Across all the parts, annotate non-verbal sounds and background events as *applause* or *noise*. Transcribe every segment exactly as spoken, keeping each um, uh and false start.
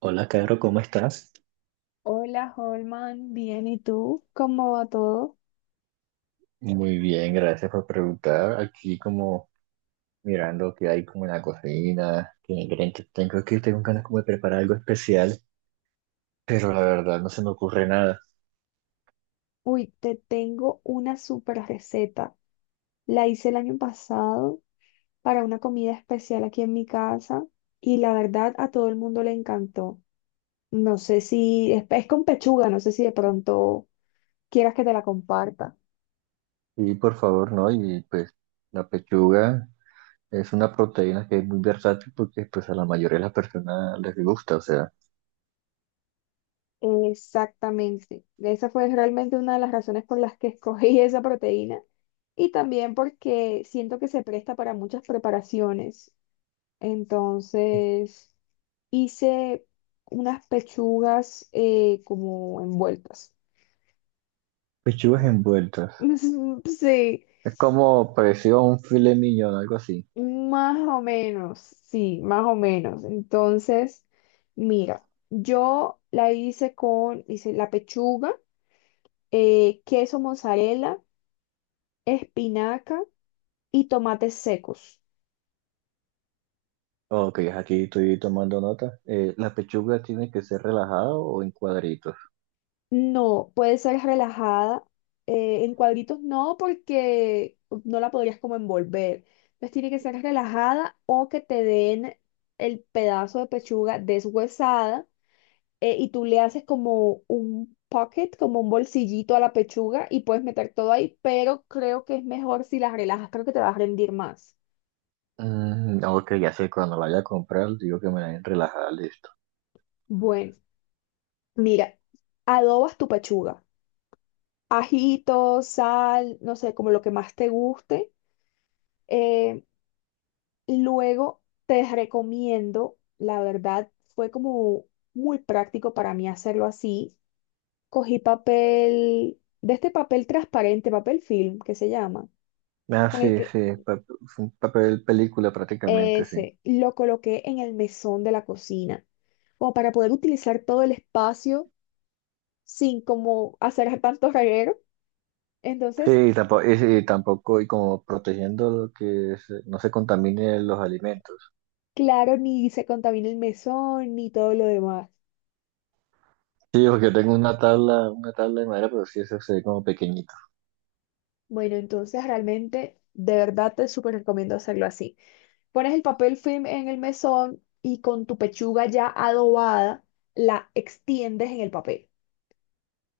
Hola, Caro, ¿cómo estás? Hola, Holman, bien, ¿y tú? ¿Cómo va todo? Muy bien, gracias por preguntar. Aquí como mirando qué hay como en la cocina, qué ingredientes tengo, que tengo ganas como de preparar algo especial, pero la verdad no se me ocurre nada. Uy, te tengo una super receta. La hice el año pasado para una comida especial aquí en mi casa y la verdad a todo el mundo le encantó. No sé si es, es con pechuga, no sé si de pronto quieras que te la comparta. Y por favor, no, y pues la pechuga es una proteína que es muy versátil porque pues a la mayoría de las personas les gusta, o sea, Exactamente. Esa fue realmente una de las razones por las que escogí *laughs* esa proteína y también porque siento que se presta para muchas preparaciones. Entonces hice unas pechugas eh, como envueltas. pechugas envueltas. *laughs* Sí, Es como parecido a un filet mignon, algo así. más o menos, sí, más o menos. Entonces, mira, yo la hice con, hice la pechuga, eh, queso mozzarella, espinaca y tomates secos. Ok, aquí estoy tomando nota. Eh, ¿la pechuga tiene que ser relajada o en cuadritos? No, puede ser relajada. eh, en cuadritos no, porque no la podrías como envolver. Entonces tiene que ser relajada o que te den el pedazo de pechuga deshuesada, eh, y tú le haces como un pocket, como un bolsillito a la pechuga y puedes meter todo ahí, pero creo que es mejor si la relajas, creo que te va a rendir más. Mm, no, que ya sé, cuando la vaya a comprar, digo que me la den relajada, listo. Bueno, mira, adobas tu pechuga. Ajito, sal, no sé, como lo que más te guste. Eh, Luego te recomiendo, la verdad, fue como muy práctico para mí hacerlo así. Cogí papel, de este papel transparente, papel film, que se llama, Ah, con el sí, que sí, pa- es un papel película prácticamente, sí. ese lo coloqué en el mesón de la cocina, como para poder utilizar todo el espacio sin como hacer tanto reguero. Entonces, Sí, tampoco, y, sí, tampoco, y como protegiendo lo que se- no se contamine los alimentos. claro, ni se contamina el mesón ni todo lo demás. Sí, porque yo tengo una tabla, una tabla de madera, pero sí, eso se ve como pequeñito. Bueno, entonces realmente, de verdad te súper recomiendo hacerlo así. Pones el papel film en el mesón y con tu pechuga ya adobada la extiendes en el papel.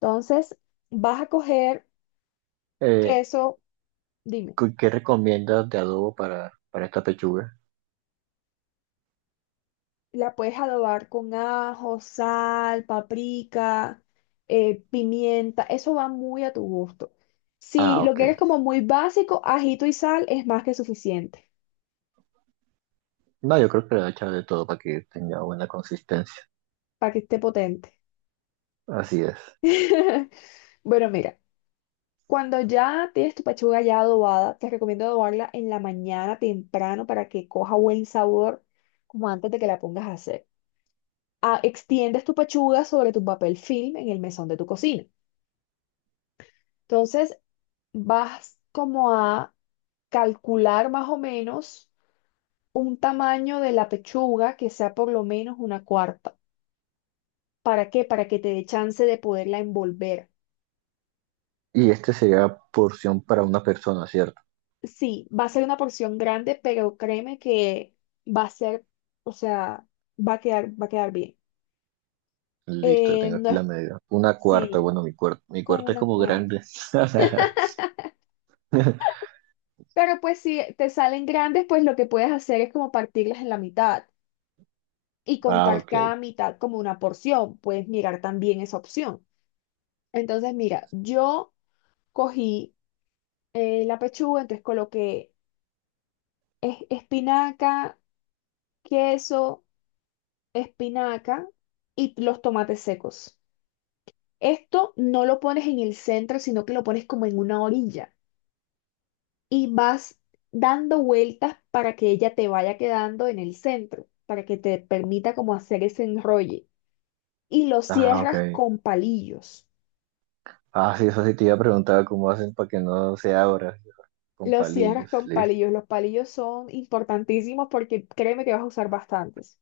Entonces, vas a coger Eh, queso, dime, ¿cu- ¿Qué recomiendas de adobo para, para esta pechuga? la puedes adobar con ajo, sal, paprika, eh, pimienta, eso va muy a tu gusto. Si Ah, lo ok. quieres como muy básico, ajito y sal es más que suficiente No, yo creo que le voy a echar de todo para que tenga buena consistencia. para que esté potente. Así es. *laughs* Bueno, mira. Cuando ya tienes tu pechuga ya adobada, te recomiendo adobarla en la mañana temprano para que coja buen sabor, como antes de que la pongas a hacer. Ah, extiendes tu pechuga sobre tu papel film en el mesón de tu cocina. Entonces, vas como a calcular más o menos un tamaño de la pechuga que sea por lo menos una cuarta. ¿Para qué? Para que te dé chance de poderla envolver. ¿Y este sería porción para una persona, cierto? Sí, va a ser una porción grande, pero créeme que va a ser, o sea, va a quedar, va a quedar bien. Listo, Eh, tengo no aquí la es, medida. Una cuarta, sí, bueno, mi cuarta, mi con cuarta es una como cuarta. grande. *laughs* Pero pues si te salen grandes, pues lo que puedes hacer es como partirlas en la mitad y Ah, contar ok. cada mitad como una porción. Puedes mirar también esa opción. Entonces, mira, yo cogí eh, la pechuga, entonces coloqué es- espinaca, queso, espinaca y los tomates secos. Esto no lo pones en el centro, sino que lo pones como en una orilla y vas dando vueltas para que ella te vaya quedando en el centro, para que te permita como hacer ese enrolle. Y lo Ah, ok. cierras con palillos. Ah, sí, eso sí te iba a preguntar cómo hacen para que no se abra, con Lo cierras palillos. con Listo. palillos. Los palillos son importantísimos porque créeme que vas a usar bastantes.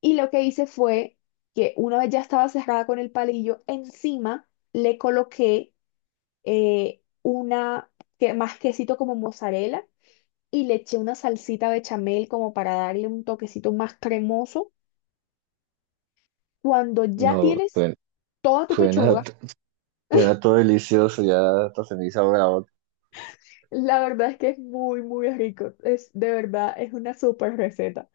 Y lo que hice fue que una vez ya estaba cerrada con el palillo, encima le coloqué eh, una, que, más quesito como mozzarella y le eché una salsita bechamel como para darle un toquecito más cremoso. Cuando ya No, tienes suena, toda tu suena, pechuga, suena todo delicioso, ya hasta se me hizo agua la boca. la verdad es que es muy, muy rico. Es de verdad, es una súper receta.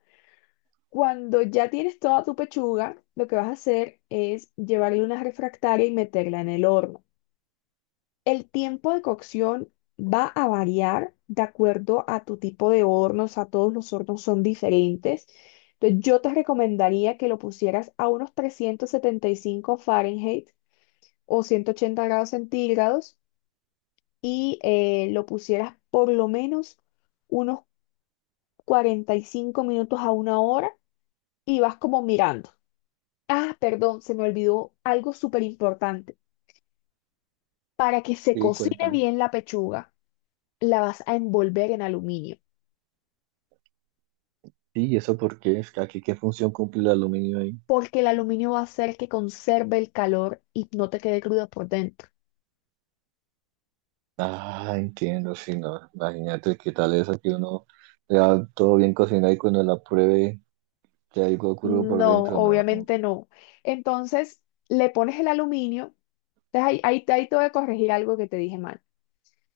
Cuando ya tienes toda tu pechuga, lo que vas a hacer es llevarle una refractaria y meterla en el horno. El tiempo de cocción va a variar de acuerdo a tu tipo de hornos, a todos los hornos son diferentes. Entonces, yo te recomendaría que lo pusieras a unos trescientos setenta y cinco Fahrenheit o ciento ochenta grados centígrados y eh, lo pusieras por lo menos unos cuarenta y cinco minutos a una hora y vas como mirando. Ah, perdón, se me olvidó algo súper importante. Para que se Sí, cocine cuéntame. bien la pechuga, la vas a envolver en aluminio, Sí, ¿y eso por qué? Es que aquí, ¿qué función cumple el aluminio ahí? porque el aluminio va a hacer que conserve el calor y no te quede cruda por dentro. Ah, entiendo, sí, no. Imagínate qué tal eso que uno le da todo bien cocinado y cuando la pruebe que algo crudo por No, dentro, no. no, obviamente no. Entonces, le pones el aluminio, entonces ahí, ahí, ahí te voy a corregir algo que te dije mal.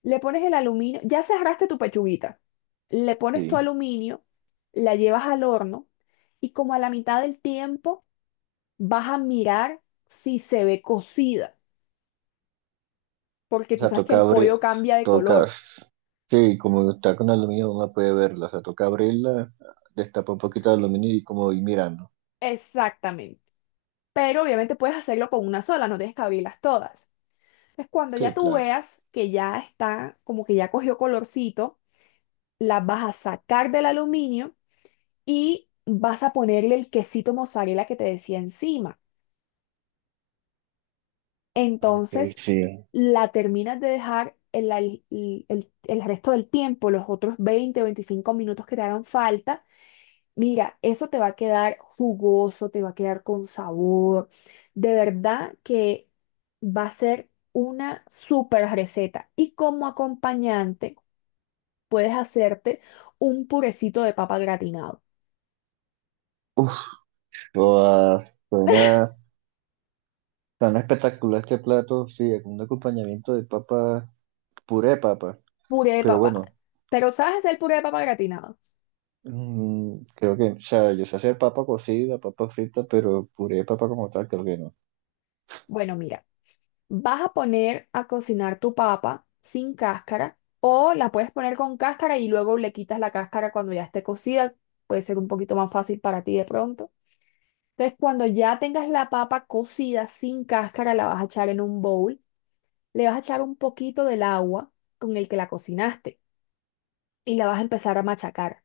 Le pones el aluminio, ya cerraste tu pechuguita, le pones tu Sí. aluminio, la llevas al horno y como a la mitad del tiempo vas a mirar si se ve cocida, porque O tú sea, sabes que toca el abrir, pollo cambia de toca, color. sí, como está con aluminio, uno puede verla. O sea, toca abrirla, destapa un poquito de aluminio y como ir mirando. Exactamente. Pero obviamente puedes hacerlo con una sola, no tienes que abrirlas todas. Entonces, cuando ya Sí, tú claro. veas que ya está, como que ya cogió colorcito, la vas a sacar del aluminio y vas a ponerle el quesito mozzarella que te decía encima. Ok, Entonces, sí. la terminas de dejar el, al- el- el- el resto del tiempo, los otros veinte o veinticinco minutos que te hagan falta. Mira, eso te va a quedar jugoso, te va a quedar con sabor. De verdad que va a ser una super receta. Y como acompañante puedes hacerte un purecito de papa gratinado. Uf, toda- suena tan espectacular este plato, sí, con un acompañamiento de papa, puré de papa. Puré de Pero papa. bueno, ¿Pero sabes hacer puré de papa gratinado? mm, creo que, o sea, yo sé hacer papa cocida, papa frita, pero puré de papa como tal, creo que no. Bueno, mira, vas a poner a cocinar tu papa sin cáscara o la puedes poner con cáscara y luego le quitas la cáscara cuando ya esté cocida. Puede ser un poquito más fácil para ti de pronto. Entonces, cuando ya tengas la papa cocida sin cáscara, la vas a echar en un bowl. Le vas a echar un poquito del agua con el que la cocinaste y la vas a empezar a machacar.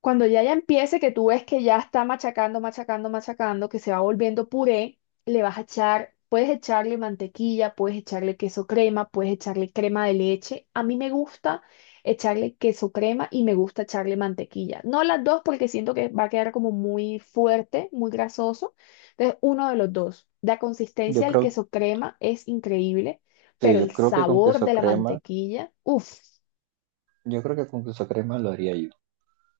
Cuando ya ya empiece, que tú ves que ya está machacando, machacando, machacando, que se va volviendo puré, le vas a echar, puedes echarle mantequilla, puedes echarle queso crema, puedes echarle crema de leche. A mí me gusta echarle queso crema y me gusta echarle mantequilla. No las dos porque siento que va a quedar como muy fuerte, muy grasoso. Entonces, uno de los dos. La Yo consistencia del creo, queso crema es increíble, pero sí, yo el creo que con sabor queso de la crema, mantequilla, uff, yo creo que con queso crema lo haría yo.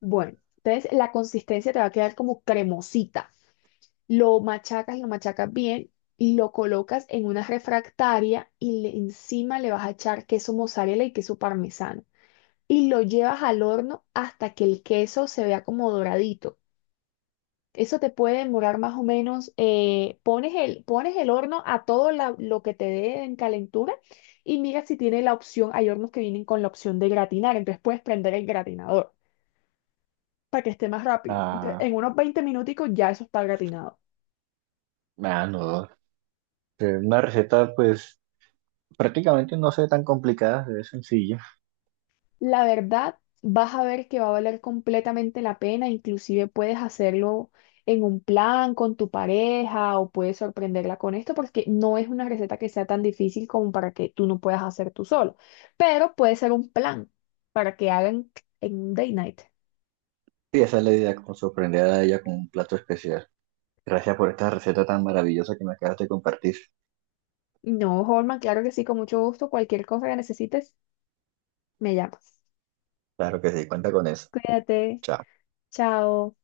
bueno. Entonces, la consistencia te va a quedar como cremosita. Lo machacas, lo machacas bien, y lo colocas en una refractaria y le- encima le vas a echar queso mozzarella y queso parmesano. Y lo llevas al horno hasta que el queso se vea como doradito. Eso te puede demorar más o menos, eh, pones el, pones el horno a todo la- lo que te dé en calentura y mira si tiene la opción, hay hornos que vienen con la opción de gratinar, entonces puedes prender el gratinador para que esté más rápido. Entonces, en Ah, unos veinte minuticos ya eso está gratinado. ah, no, Eh, una receta, pues, prácticamente no sé, tan complicada, es sencilla. La verdad, vas a ver que va a valer completamente la pena, inclusive puedes hacerlo en un plan con tu pareja o puedes sorprenderla con esto porque no es una receta que sea tan difícil como para que tú no puedas hacer tú solo, pero puede ser un plan para que hagan en un day night. Y esa es la idea, como sorprender a ella con un plato especial. Gracias por esta receta tan maravillosa que me acabas de compartir. No, Holman, claro que sí, con mucho gusto, cualquier cosa que necesites, me llamas. Claro que sí, cuenta con eso. Cuídate, Chao. chao.